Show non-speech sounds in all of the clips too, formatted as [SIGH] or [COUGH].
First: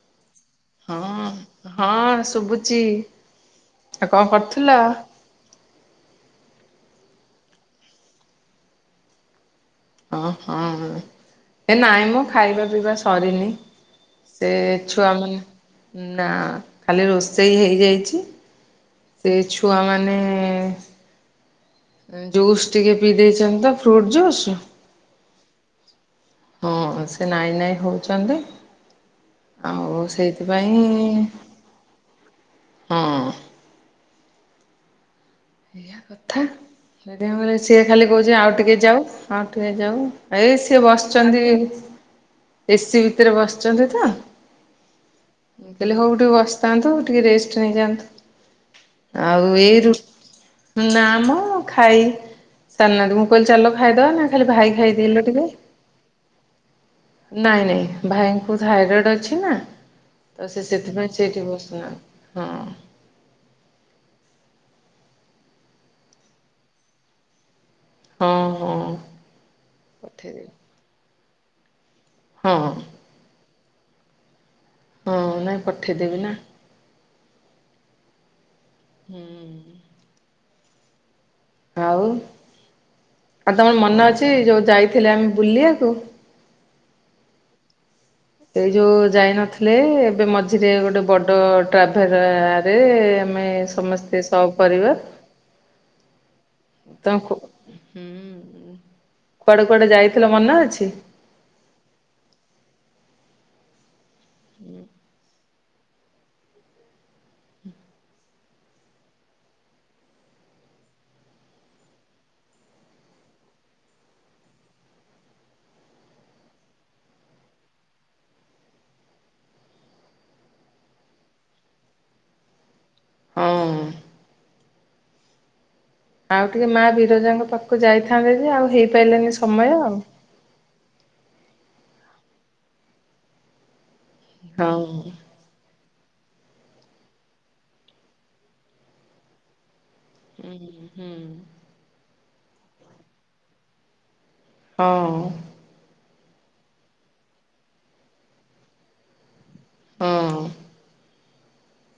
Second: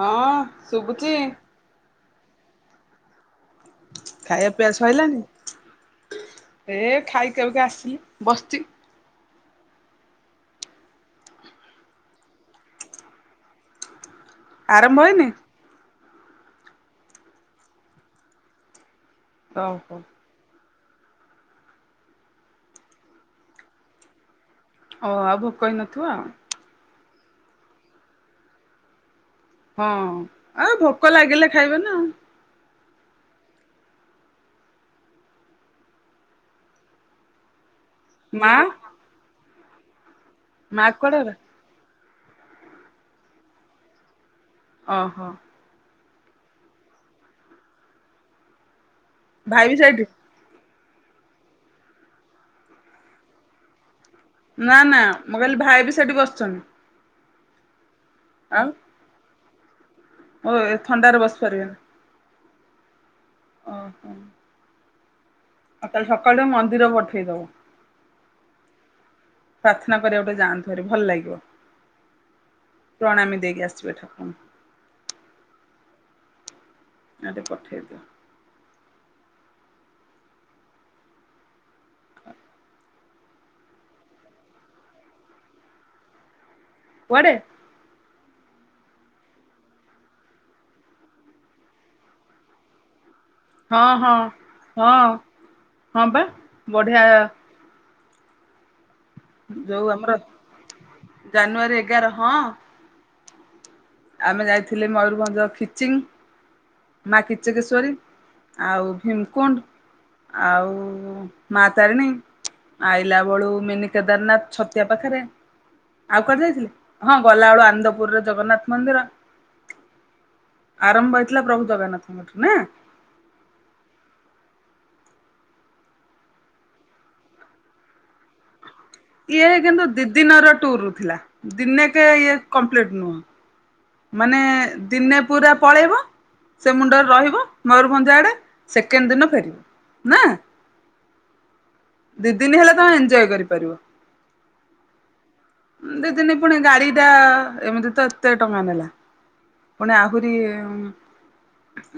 ହଁ ଶୁଭୁଛି। ହଁ ହଁ ଶୁଭୁଚି ଆଉ କଣ ଖାଇବା ପିଇବା କରୁଥିଲ? ସଇଲାଣି? ଏ ଖାଇକିକୁ ଆସିଲି ବସି। ଓ ହଁ ଏ ନାଇଁ ମୁଁ ଖାଇବା ପିଇବା ସରିନି। ସେ ଆରମ୍ଭ ଛୁଆ ହେଇନି? ମାନେ ନା ଖାଲି ରୋଷେଇ ହେଇଯାଇଛି। ସେ ଓହୋ ଛୁଆମାନେ? ଜୁସ୍ ଟିକେ ପିଇ ଦେଇଛନ୍ତି ତ ଫ୍ରୁଟ ଜୁସ୍। ଓହ ଆଉ ଭୋକ ହେଇନଥିବ ଆଉ? ହଁ ସେ ନାଇଁ ନାଇଁ ହଉଛନ୍ତି। ଆଉ ହଁ ଆଉ ସେଇଥିପାଇଁ ଭୋକ ଲାଗିଲେ ଖାଇବେ ନା ହଁ। ଏଇଆ କଥା ଯଦିଁ କ ସିଏ ଖାଲି କହୁଛି ଆଉ ମା ଟିକେ ଯାଉ ଆଉ ଟିକେ ଯାଉ। ଏଇ ସିଏ ମା କୁଆଡେ ଗଲା ବସିଛନ୍ତି ଏସି ଭିତରେ ବସିଛନ୍ତି ତ। ଓହୋ। କହିଲେ ହଉ ଟିକେ ବସିଥାନ୍ତୁ ଟିକେ ରେଷ୍ଟ ନେଇଯାଆନ୍ତୁ ଆଉ ଭାଇ ବି ଏଇ ସେଇଠି ନା ଆମ ଖାଇ ଚାଲନାହାନ୍ତି ମୁଁ କହିଲି ଚାଲ ଖାଇଦବା ନା ଖାଲି ଭାଇ ନା ନା ଖାଇଦେଲେ ମୋ ଟିକେ କାଲି ଭାଇ ବି ସେଠି ବସିଛନ୍ତି। ନାଇଁ ନାଇଁ ଭାଇଙ୍କୁ ଆଉ ଥାଇରଏଡ ଅଛି ନା ଓ ତ ସେ ଏ ସେଥିପାଇଁ ଥଣ୍ଡାରେ ବସି ସେଠି ପାରିବେନି ବସିନାହାନ୍ତି। ହଁ। ଓହୋ। ଆଉ ତାଲେ ସକାଳୁ ମନ୍ଦିର ପଠେଇ ଦବ ହଁ ହଁ ପ୍ରାର୍ଥନା କରିବା ଗଟେ ପଠେଇଦେବି ଯାଆନ୍ତୁ। ଘରେ ଭଲ ଲାଗିବ। ହଁ ହଁ। ପ୍ରଣାମୀ ଦେଇକି ଆସିବେ ଠାକୁରଙ୍କୁ। ହଁ ନାଇଁ ପଠେଇଦେବି ନା। କାଲି ପଠେଇ ଦଵ। [UNINTELLIGIBLE] ଆଉ ଆଉ ତମର ମନ ଅଛି ଯୋଉ ଯାଇଥିଲେ ଆମେ ବୁଲିବାକୁ। କୁଆଡେ? ଏଇ ଯୋଉ ଯାଇ ନଥିଲେ ଏବେ ମଝିରେ ଗୋଟେ ବଡ ଟ୍ରାଭେର ରେ। ଆମେ ହଁ ହଁ ସମସ୍ତେ ସବ ପରିବାର ହଁ ହଁ ବା ବଢିଆ ତମ ହୁଁ କୁଆଡେ ଯୋଉ କୁଆଡେ ଆମର ଯାଇଥିଲ ମନେ ଅଛି? ଜାନୁଆରୀ ଏଗାର ହଁ। ଆମେ ଯାଇଥିଲେ ମୟରଭଞ୍ଜ ଖିଚିଙ୍ଗ। ମା କିଚକେଶ୍ଵରୀ ଆଉ ଭୀମକୁଣ୍ଡ ଆଉ ମା ତାରିଣୀ ଆଇଲା ବେଳୁ ମିନି କେଦାରନାଥ ଛତିଆ ପାଖରେ ଆଉ କୁଆଡେ ଯାଇଥିଲି ହଁ ଗଲାବେେଳୁ ଆନ୍ଦପୁର ଜଗନ୍ନାଥ ମନ୍ଦିର ଆରମ୍ଭ ହେଇଥିଲାଥିଲା ପ୍ରଭୁ ଜଗନ୍ନାଥଙ୍କ ନା ହଁ। ଆଉ ଟିକେ ମା ବିରଜାଙ୍କ ପାଖକୁ ଯାଇଥାନ୍ତେ ଯେ ଆଉ ହେଇ ଇଏ କିନ୍ତୁ ଦି ଦିନର ଟୁର ଥିଲା ଦିନେକ ଇଏ କମ୍ପ୍ଲିଟ ନୁହଁ। ମାନେ ହଁ ଦିନେ ପୁରା ପଳେଇବ ସେ ମୁଣ୍ଡରେ ରହିବ ମୟୂରଭଞ୍ଜ ଆଡେ ସେକେଣ୍ଡ ଦିନ ଫେରିବ ନା। ହୁଁ ହୁଁ। ଦି ଦିନ ହେଲା ତମେ ଏଞଜୟ କରିପାରିବ। ହଁ। ଦିଦିନି ପୁଣି ଗାଡି ଟା ଏମିତି ତ ଏତେ ଟଙ୍କା ନେଲା। ପଣି ଆହୁରି ହଁ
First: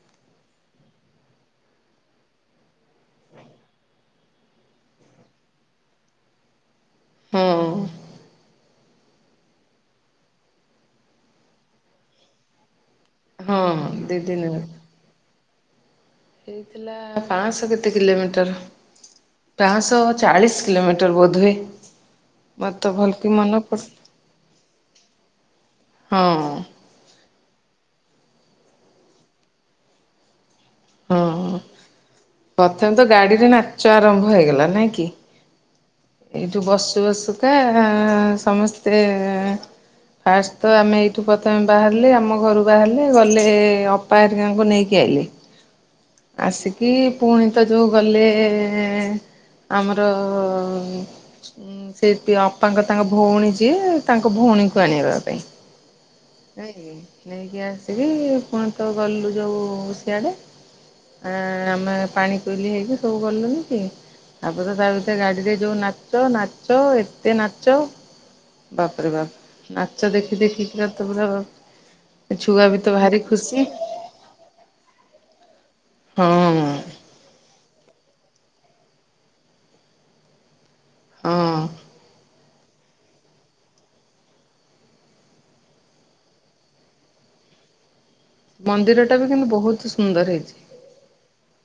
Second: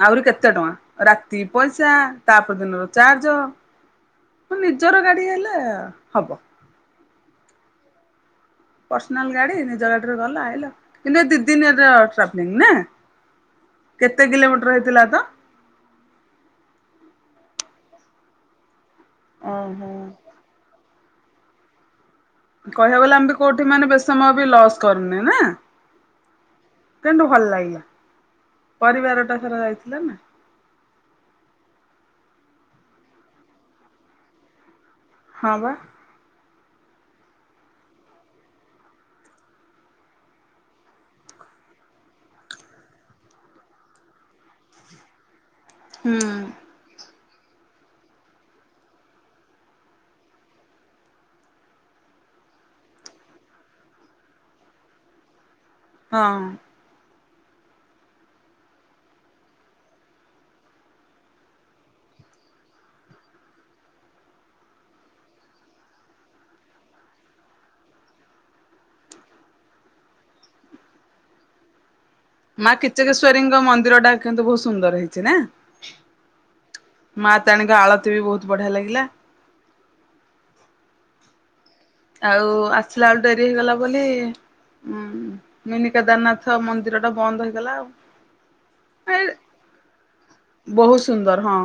ଆହୁରି କେତେ ଟଙ୍କା ରାତି ପଇସା ତାପ ଦିନର ଚାର୍ଜ ତ ନିଜର ଗାଡି ହେଲେ ହବ। ହଁ। ପର୍ସନାଲ ଗାଡି ନିଜ ଗାଡିରେ ଗଲା ଆଇଲ କିନ୍ତୁ ଏ ଦି ଦିନର ଟ୍ରାଭେଲିଙ୍ଗ ନା? ହଁ ଦି କେତେ ଦିନ କିଲୋମିଟର ହେଇଥିଲା ତ? ହେଇଥିଲା ପାଞ୍ଚଶହ କେତେ କିଲୋମିଟର ଓହୋ। ପାଞ୍ଚଶହ ଚାଳିଶ କିଲୋମିଟର ବୋଧହୁଏ। ମତେ କହିବାକୁ ଗଲେ ଭଲକି ଆମେ ମନେ କୋଉଠି ମାନେ ପଡୁନି ବେସି ସମୟ ବି ଲସ୍ କରିନେ ନା? ହଁ। କିନ୍ତୁ ଭଲ ଲାଗିଲା, ପରିବାର ଟା ସାରା ଯାଇଥିଲା ନା। ହଁ ପ୍ରଥମେ ତ ଗାଡିରେ ନାଚ ଆରମ୍ଭ ହେଇଗଲା ନାଇଁ କି? ହଁ ବା। ଏଇଠୁ ବସୁ ବସୁକା ସମସ୍ତେ ଫାଷ୍ଟ ତ ଆମେ ଏଇଠୁ ପ୍ରଥମେ ବାହାରିଲେ ଆମ ଘରୁ ବାହାରିଲେ ଗଲେ ଅପାହାରରିକାଙ୍କୁ ନେଇକି ଆଇିଲେ। ହୁଁ ଆସିକି କି ପୁଣି ତ ଯେଉଁ ଗଲେ ଆମର ହୁଁ। ସେ ଅପାଙ୍କ ତାଙ୍କ ଭଉଣୀ ଯିଏ ତାଙ୍କ ଭଉଣୀକୁ ଆଣିବା ପାଇଁ। ହଁ। ନାଇ ନେଇକି ଆସିବି ପୁଣି ତ ଗଲୁ ଯୋଉ ସିଆଡ଼େ। ଆ ଆମେ ପାଣି କୋଇଲି ହେଇକି ସବୁ ଗଲୁନି କି? ତାପ ତ ତା ଭିତରେ ଗାଡିରେ ଯୋଉ ନାଚ ନାଚ ଏତେ ନାଚ। ବାପରେ ବାପ ନାଚଚା ଦେଖି ଦେଖି କି ତ ବଲା ବା। ମା କିଚକେଶ୍ଵରୀଙ୍କ ମନ୍ଦିର ଟା କିନ୍ତୁ ବହୁତ ସୁନ୍ଦର ହେଇଛି ନା। ହଁ। ମା ତତାାରଣୀଙ୍କ ଆଳତି ବି ବହୁତ ବଢିଆ ଲାଗିଲା। ହଁ। ଆଉ ଆସିଲା ବେଳୁ ଡେରି ହେଇଗଲା ବୋଲି। ହୁଁ ମିନିକଦାରନାଥ ମନ୍ଦିର ଟା ବନ୍ଦ ହେଇଗଲା ଆଉ। ମନ୍ଦିର ଟା ଏ ବି କିନ୍ତୁ ବହୁତ ସୁନ୍ଦର ହେଇଛି। ବହୁତ ସୁନ୍ଦର ହଁ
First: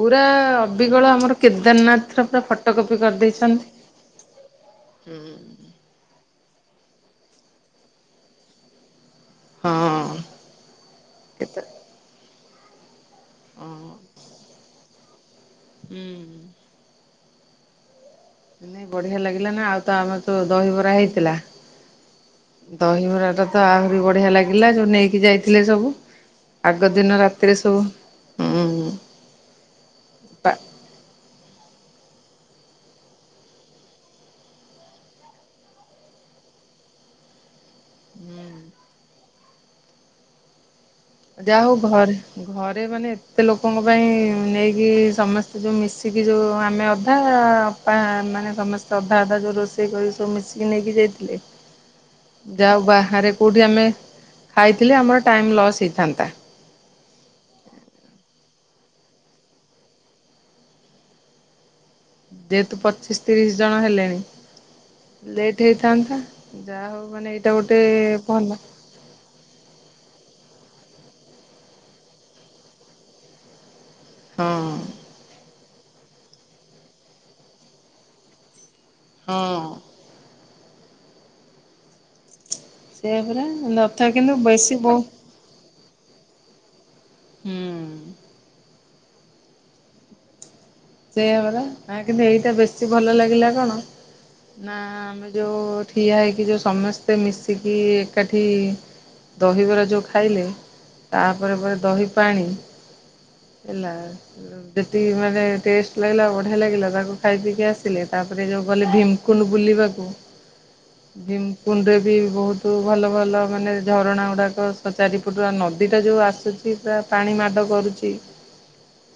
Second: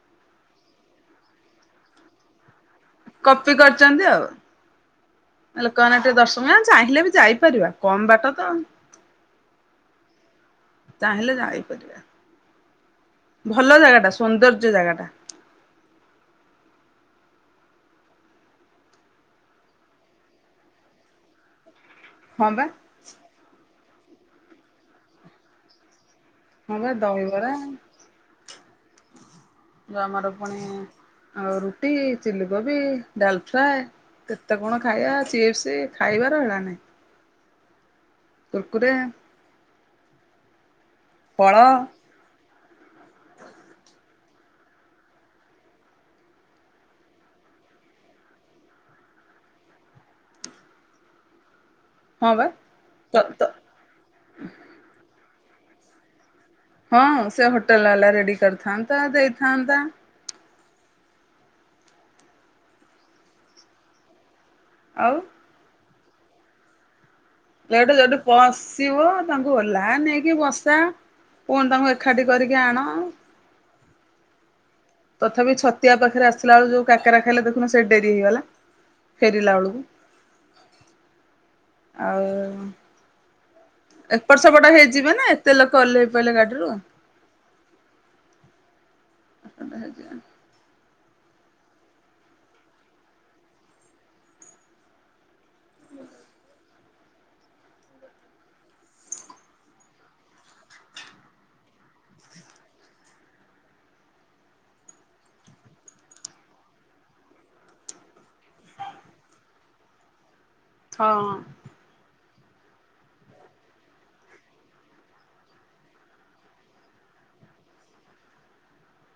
ପୁରା ଅବଗଳ ଆମର କେଦାରନାଥ ର ପୁରା ଫଟୋ ପଟକୋପି କପି କରିଛନ୍ତି ଆଉ। କରିଦେଇଛନ୍ତି। ଲୋକମାନେ ଟିକେ ଦର୍ଶକ ଚାହିଁଲେ ବି ଯାଇପାରିବା କମ ବାଟ ତ। ହଁ ଚାହିଁଲେ କେତେ ଯାଇ ପାରିବା। ହଁ ଭଲ ଜାଗା ଟା ସୌନ୍ଦର୍ଯ୍ୟ ଜାଗା ଟା। ହୁଁ। ନାଇ ବଢିଆ ଲାଗିଲା ନା ଆଉ ତ ଆମର ତ ଦହିବରା ହେଇଥିଲା। ହଁ ବା। ଦହିବରା ଟା ତ ଆହୁରି ବଢିଆ ଲାଗିଲା। ଯୋଉ ନେଇକି ଯାଇଥିଲେ ସବୁ। ହଁ ଆଗ ବା ଦିନ ଦହିବରା ରାତିରେ ସବୁ ହୁଁ। ଯଉ ଆମର ପା ପୁଣି ଆ ରୁଟି ଚିଲି କୋବି ଡାଲ ଫ୍ରାଏ। କେତେ କଣ ଖାଇବା ଚିପ୍ସ ଖାଇବାର ହେଳା ନାଇଁ। କୁର୍କୁରି। ଫଳ ଯା ହଉ ଘରେ। ଘରେ ମାନେ ଏତେ ଲୋକଙ୍କ ପାଇଁ ନେଇକି ସମସ୍ତେ ଯେଉଁ ମିଶିକି ଯେଉଁ ଆମେ ଅଧା ବାପା ମାନେ ସମସ୍ତେ ଅଧା ଅଧା ଯୋଉ ରୋଷେଇ କରିକି ସବୁ ମିଶିକି ନେଇକି ଯାଇଥିଲେ। ହଁ ବା ଯାଉ ତ ବାହାରେ ତ କୋଉଠି ଆମେ ଖାଇଥିଲେ ଆମର ଟାଇମ ଲସ୍ ହେଇଥାନ୍ତା। ହଁ ସେ ହୋଟେଲ ବାଲା ରେଡି କରିଥାନ୍ତା ଦେଇଥାନ୍ତା। ଯେହେତୁ ପଚିଶ ତିରିଶ ଜଣ ହେଲେଣି। ଆଉ ଲେଟ୍ ହେଇଥାନ୍ତା। ଯାହା ହଉ ମାନେ ଏଇଟା ଗୋଟେ ଭଲ। ଶିିବ ତାଙ୍କୁ ଓଲା ନେଇକି ବସା ପୁଣି ତାଙ୍କୁ ଏକାଠି କରିକି ଆଣ। ହଁ। ତଥାପି ଛତିଆ ପାଖରେ ଆସିଲା ବେଳୁ ଯୋଉ କାକରା ଖାଇଲେ ଦେଖୁ ସେ ଡେରି ହେଇଗଲା। ଫେରିଲା ହଁ ବେଳକୁ। ଆଉ ସେଇଆ ପରା ନଥା କିନ୍ତୁ ବେଶୀ ବହୁତ ତେଲ କଲ ଓଲେହି ପଇଲେ ଗାଡିରୁ। ହୁଁ। ଆ-ଆ ଆଜ୍ଞା। ସେଇଆ ବରା ନା କିନ୍ତୁ ଏଇଟା ବେଶୀ ଭଲ ଲାଗିଲା କଣ ନା ଆମେ ଯେଉଁ ଠିଆ ହେଇକି ଯେଉଁ ସମସ୍ତେ ମିଶିକି ଏକାଠି ଦହିବରା ଯେଉଁ ଖାଇଲେ ତାପରେ ପରେ ଦହି ପାଣି ହେଲା ଯଦି ମାନେ ଟେଷ୍ଟ ଲାଗିଲା ବଢିଆ ଲାଗିଲା। ତାକୁ ଖାଇ ପିକି ଆସିଲେ। ତାପରେ ଯେଉଁ ଗଲେ ଭିମ୍ କୁଣ୍ଡ ବୁଲିବାକୁ। ହଁ ଡିମ୍ କୁଣ୍ଡରେ ବି ବହୁତ ଭଲ ଭଲ ମାନେ ଝରଣା ଗୁଡାକ ଚାରିପଟ ନଦୀ ଟା ଯୋଉ ଆସୁଛି। କିବା ପାଣି ମାଡ କରୁଛି।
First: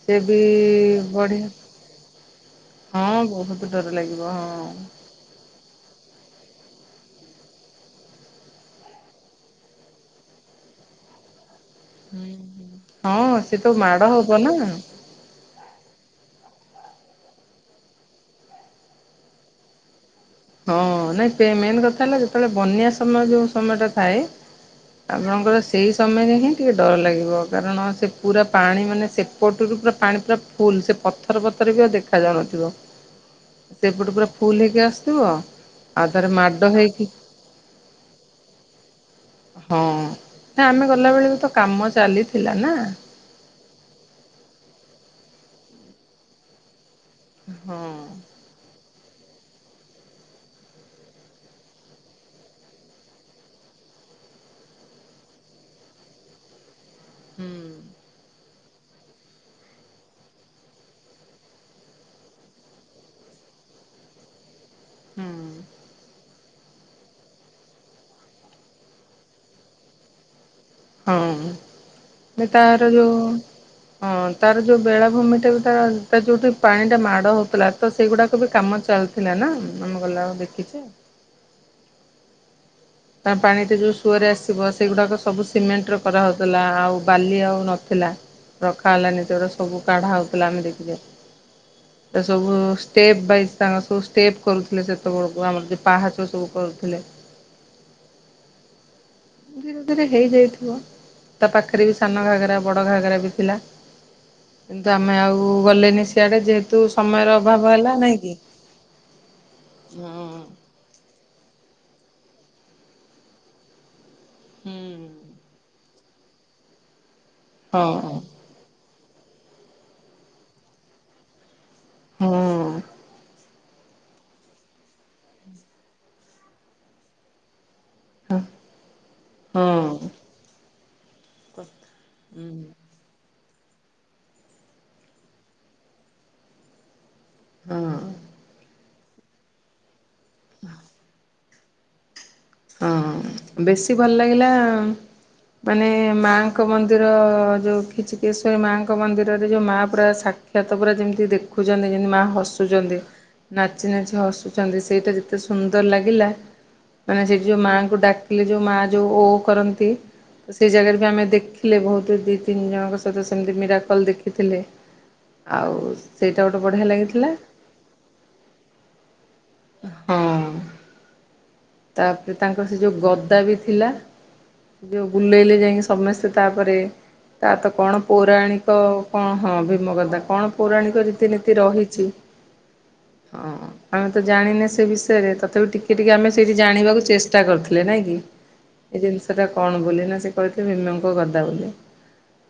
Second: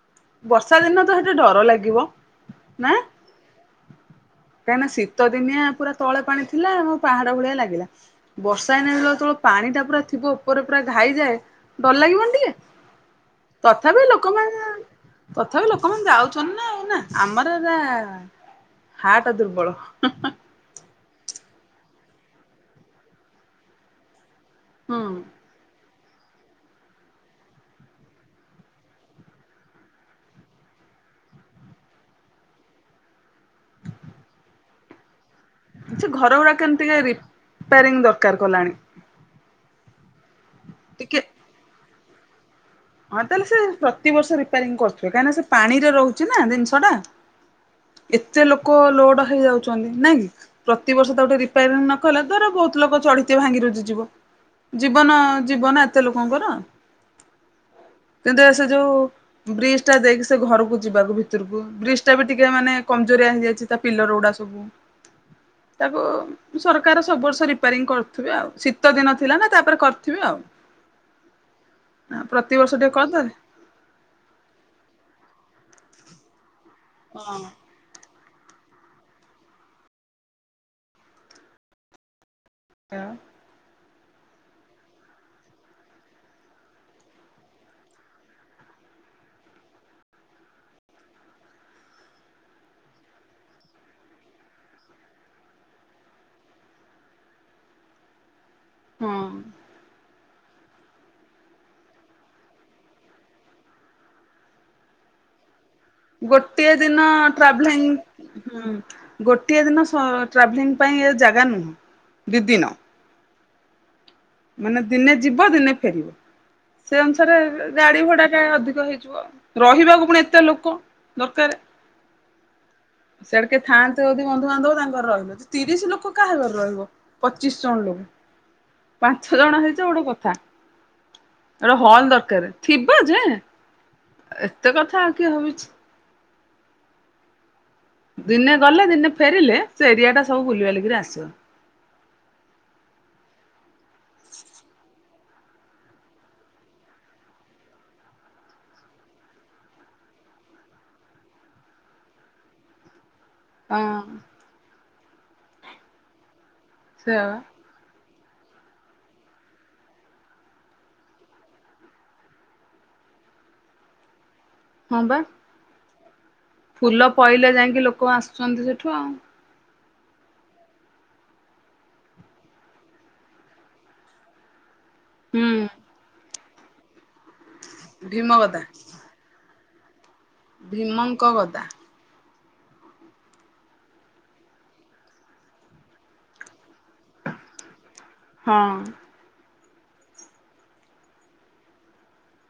ସେ ବି ବର୍ଷା ଦିନ ତ ସେଠି ବଢିଆ। ଡର ଲାଗିବ। ନା ହଁ ବହୁତ ଡର ଲାଗିବ ହଁ। କାହିଁକିନା ଶୀତ ଦିନିଆ ପୁରା ତଳେ ପାଣି ଥିଲା। ଆମ ପାହାଡ ଭଳିଆ ଲାଗିଲା। ବର୍ଷା ହେଇ ନଥିଲା। ଯେତେବେଳେ ପାଣି ଟା ପୁରା ଥିବ ଉପରେ ପୁରା ଘାଇଯାଏ। ଡର ଲାଗିବନି ଟିକେ। ହଁ ସେ ତ ମାଡ଼ ତଥାପି ହବ ଲୋକମାନେ ନା। ତଥାପି ଲୋକମାନେ ଯାଉଛନ୍ତି ନା। ନା ଆମର ଏରା ହାଟ ଦୁର୍ବଳ। ହଁ ନାଇଁ ପେ ମେନେ କଥା ହେଲା ଯେତେବେଳେ ବନ୍ୟା ସମୟ ଯୋଉ ସମୟ ଟା ଥାଏ। ହୁଁ ଆପଣଙ୍କର ଶ ସେଇ ସମୟରେ ହିଁ ଟିକେ ଡର ଲାଗିବ। କାରଣ ସେ ପୁରା ପାଣି ମାନେ ସେପଟରୁ ପୁରା ପାଣି ପୁରା ଫୁଲ ସେ ପଥର ପଥର ବି ଆଉ ଦେଖା ଯାଉନଥିବ। ସେପଟେ ପୁରା ଫୁଲ ହେଇକି ଆସ ଥିବ ଆଉ ତାରେ ମାଡ ହେଇକି ରିପ୍ୟାରିଂ ଦରକାର କଲାଣି। ହଁ ନା ଆମେ ଗଲା ଟିକେ ବେଳେକୁ ତ କାମ ଚାଲିଥିଲା ନା। ହଁ ତାହେଲେ ସେ ପ୍ରତିବର୍ଷ ରିପାରିଂ କରୁଥିବେ। କାହିଁକିନା ସେ ପାଣିରେ ରହୁଛି ନା ଜିନିଷ ଟା। ହଁ। ଏତେ ଲୋକ ଲୋଡ ହେଇଯାଉଛନ୍ତି। ନାଇଁ କି? ପ୍ରତିିବର୍ଷ ତାକୁ ଟିକେ ରିପାରିଂ ନ କଲେ ଧର ବହୁତ ଲୋକ ଚଢ଼ିଥିବେ ଭାଙ୍ଗି ରୁଜି ଯିବ। ଜୀବନ ଜୀବ ନା ଏତେ ଲୋକଙ୍କର। ହୁଁ। [UNINTELLIGIBLE] ସେ ଯଉ ବ୍ରିଜ ଟା ଦେଇକି ସେ ଘରକୁ ଯିବାକୁ ଭିତରକୁ, ବ୍ରିଜ ଟା ବି ଟିକେ ମାନେ କମଜୋରିଆ ହେଇଯାଇଚି ତା ପିଲର ଗୁଡା ସବୁ। [INAUDIBLE] ହୁଁ। ତାକୁ ସରକାର ସବୁ ବର୍ଷ ରିପାରିଙ୍ଗ କରୁଥିବେ ଆଉ। ଶୀତ ଦିନ ଥିଲା ନା ତାପରେ କରିଥିବେ ଆଉ। ହଁ। ଏବେ ପ୍ରତିବର୍ଷ ତାର ଟିକେ ଯୋଉ କରିଦେଲେ ହଁ ତାର ଯୋଉ ବେଳାଭୂମି ଟା ବି ତା ତାର ଯୋଉଠି ପାଣି ଟା ମାଡ ହଁ। ହଉଥିଲା ତ ସେଇଗୁଡାକ ବି କାମ ଚାଲିଥିଲା ନା ଆମେ ଗଲା ବେଳେ ଦେଖିଚୁ। ହଁ। ତା ପାଣିରେ ଯୋଉ ସୁଅରେ ଆସିବ, ସେଗୁଡାକ ସବୁ ସିମେଣ୍ଟରେ କରାହେଉଥିଲା ଆଉ ବାଲି ଆଉ ନଥିଲା। ରଖା ହେଲାନି ସେଗୁରା ସବୁ କାଢା ହଉଥିଲା ଆମେ ଦେଖିକି ଆସି ସେ ସବୁ ଷ୍ଟେପ୍ ବାଇଜ୍ ତାଙ୍କର ସବୁ ଷ୍ଟେପ୍ କରୁଥିଲେ ସେତେବେଳକୁ, ଆମର ଯୋଉ ପାହାଚ ସବୁ କରୁଥିଲେ। ହଁ। ଧୀରେ ଧୀରେ ହେଇଯାଇଥିବ। ତା ପାଖରେ ବି ସାନ ଘାଗରା ବଡ ଘାଗରା ବି ଥିଲା। କିନ୍ତୁ ଆମେ ଆଉ ଗଲେନି ସିଆଡେ ଗୋଟିଏ ଯେହେତୁ ଦିନ ସମୟର ଅଭାବ ଟ୍ରାଭେଲିଂ ହେଲା ନାଇଁ କି? ହୁଁ ଗୋଟିଏ ଦିନ ସ ହଁ ଟ୍ରାଭେଲିଂ ପାଇଁ ଏ ଜାଗା ନୁହଁ। ଦି ଦିନ। ମାନେ ହୁଁ। ଦିନେ ଯିବ ଦିନେ ଫେରିବ। ସେ ଅନୁସାରେ ହଁ ଗାଡି ହଁ ଭଡାଟା ଅଧିକ ହେଇଯିବ ଆଉ। ରହିବାକୁ ପୁଣି ଏତେ ଲୋକ ଦରକାର। ହଁ। ସିଆଡେ କିଏ ଥାନ୍ତେ ଯଦି ବନ୍ଧୁବାନ୍ଧବ ତାଙ୍କ ଘରେ ରହିଲ। ତିରିଶି ଲୋକ କାହା ଘରେ ରହିବ। ପଚିଶ୍ ଜଣ ଲୋ ପାଞ୍ଚ ଜଣ ହେଇଚ ଗୋଟେ ହୁଁ। କଥା। ଗୋଟେ ହଲ୍ ଦରକାର। ଥି ବ ଯେ, ଏତେ କଥା ଆଉ କିଏ ଭାବିଚି। ହଁ। ଦିନେ ଗଲେ ଦିନେ ଫେରିଲେ ସେ ଏରିଆ ଟା ସବୁ ବୁଲିବାଲିକିରି ଆସିବ। ହଁ ହଁ। ବେଶୀ ଭଲ ଲାଗିଲା ମାନେ ମାଙ୍କ ମନ୍ଦିର ଯୋଉ ଖିଚିକେଶ୍ଵରୀ ମାଙ୍କ ମନ୍ଦିରରେ ଯୋଉ ମା ପୁରା ସା କ୍ଷାତ ପୁରା ଯେମିତି ଦେଖୁଚନ୍ତି ଯେମିତି ମାଆ ହସୁଚନ୍ତି। ନାଚି ନାଚି ହଁ ହସୁଚନ୍ତି ସେଇଟା ଯେତେ ସୁନ୍ଦର ଲାଗିଲା ମାନେ ସେୟା ବା ସେଠି ଯୋଉ ମାଆଙ୍କୁ ଡାକିଲେ ଯୋଉ ମାଆ ଯୋଉ ଓ କରନ୍ତି ସେଇ ଜାଗାରେ ବି ଆମେ ଦେଖିଲେ ବହୁତ ଦି ତିନି ଜଣଙ୍କ ସହିତ ସେମିତି ମୀରାକଲ୍ ଦେଖିଥିଲେ। ହଁ ବା। [UNINTELLIGIBLE] ସେଇଟା ଗୋଟେ ବଢ଼ିଆ ଫୁଲ ଲାଗିଥିଲା ପଇଲେ ଯାଇଁକି ଲୋକ ଆସୁଛନ୍ତି ସେଠୁ ଆଉ। ହଁ। ତାପରେ ତାଙ୍କର ସେ ଯୋଉ ଗଦା ବି ଥିଲା, ଯୋଉ ବୁଲେଇଲେ ଯାଇଁକି ହୁଁ। ସମସ୍ତେ ତାପରେ ତାର ତ କଣ ଭୀମ ଗଦା ପୌରାଣିକ କଣ ହଁ ଭୀମଗଦା। କଣ ପୌରାଣିକ ଭୀମଙ୍କ ରୀତିନୀତି ଗଦା। ରହିଚି। ହଁ, ଆମେ ତ ଜାଣିନେ ସେ ବିଷୟରେ ତଥାପି ଟିକେ ଟିକେ ଆମେ ସେଇଠି ଜାଣିବାକୁ ଚେଷ୍ଟା କରିଥିଲେ ନାଇଁ କିି। ହଁ। ଏଇ ଜିନିଷ ଟା କଣ ବୋଲି ନା ସେ କହିିଥିଲେ ଭୀମଙ୍କ ଗଦା ବୋଲି।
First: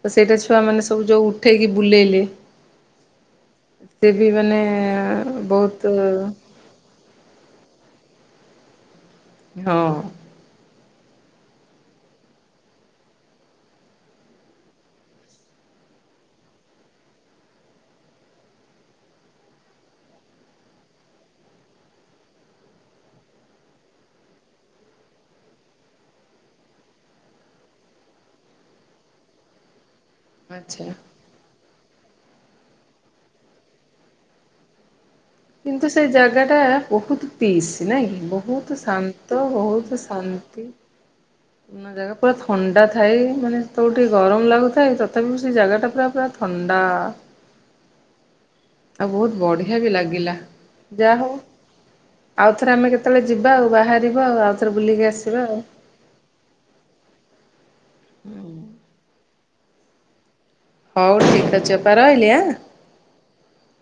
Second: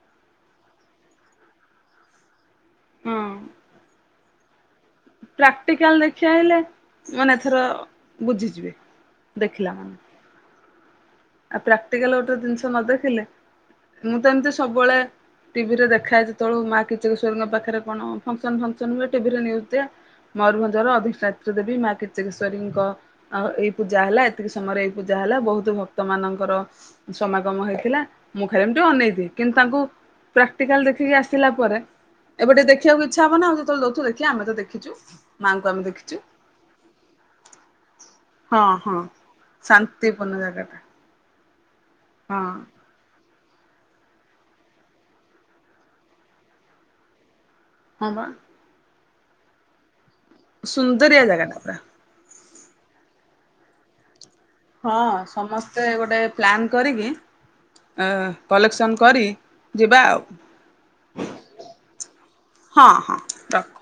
ତ ସେଇଟା ଛୁଆମାନେ ସବୁ ଯୋଉ ଉଠେଇକି ବୁଲେଇଲେ ହଁ। ସେ ବି ମାନେ ବହୁତ ପ୍ରାକ୍ଟିକାଲ ଦେଖି ହେଲେ ମାନେ ଏଥର ବୁଝିଯିବେ ଦେଖିଲା ହଁ ମାନେ। ଆ ପ୍ରାକ୍ଟାଲ ଗୋଟେ ଜିନିଷ ନ ଦେଖିଲେ ମୁଁ ତ ଏମିତି ସବୁବେଳେ ଟିଭି ରେ ଦେଖା ଯ ଯେତ ତବେଳେ ମା କିଵରୀ ପାଖରେ କଣ ଫସନ ଫସନ ହୁଏ ଟିଭିରେୁଜ ଦ ମୟୂଭଞ୍ଜର ଅଧିକ ନେତ୍ର ଦେବୀ ମା କେତକେଶ୍ୱରୀଙ୍କ ଆଉ ଏଇ ପୂଜା ହେଲା ଏତିକି ସମୟରେ ଏଇ ପୂଜା ହେଲା ବହୁତ ଭକ୍ତ ଭତ ମାନଙ୍କର ସମାଗମ ହେଇଥିଲା ମୁଁ ଖାଲି ମୁ ଟିକ ଅନେଇଥିଲି କିନ୍ତୁ ତାଙ୍କୁ ପ୍ରାକ୍ଟିକାଲ ଆଚ୍ଛା। ଦେଖିକି ଆସିଲା ପରେ ଏବେ ଟିକେ ଦେଖିବାକୁ ଇଚଛ ହବ ଆଉ ଯେତେବେଳେଉୁ ଦେଖିବା ଆମେ ତ ଦେଖଛୁ କିନ୍ତୁ ସେ ଜାଗା ଟା ବହୁତ ପିସ୍ ନାଇଁ କି ହଁ ବହୁତ ହଁ ଶାନ୍ତ ବହୁତ ଶାନ୍ତିପୂର୍ଣ୍ଣ ଶାନ୍ତି। ଜାଗାଟା ନା ଜାଗା ପୁରା ହଁ ଥଣ୍ଡା ଥାାଇ ମାନେ ତ ଟିକିେ ଗରମ ଲାଗୁଥାଏ ତଥାପି ସେ ଜାଗାଟା ପୁରା ପୁରା ଥଣ୍ଡା ହବା। ଆଉ ବହୁତ ବଢିଆ ବି ଲାଗିଲା। ଯାହା ସୁନ୍ଦର ହଉ ଜାଗା ଟା ପୁରା। ଆଉଥରେ ଆମେ କେତେବେଳେ ଯିବା ଆଉ ବାହାରିବା ଆଉ ଆଉ ଆଉଥରେ ହଁ ବୁଲିକି ଆସିବା ସମସ୍ତେ ଗୋଟେ ପ୍ଲାନ୍ କରିକି କଲେକ୍ସନ କରି ଯିବା ଆଉ। ହଉ ଠିକ୍ ଅଛି ଅପା ରହିଲି ଆଁ। ହଁ ହଁ। ରଖ।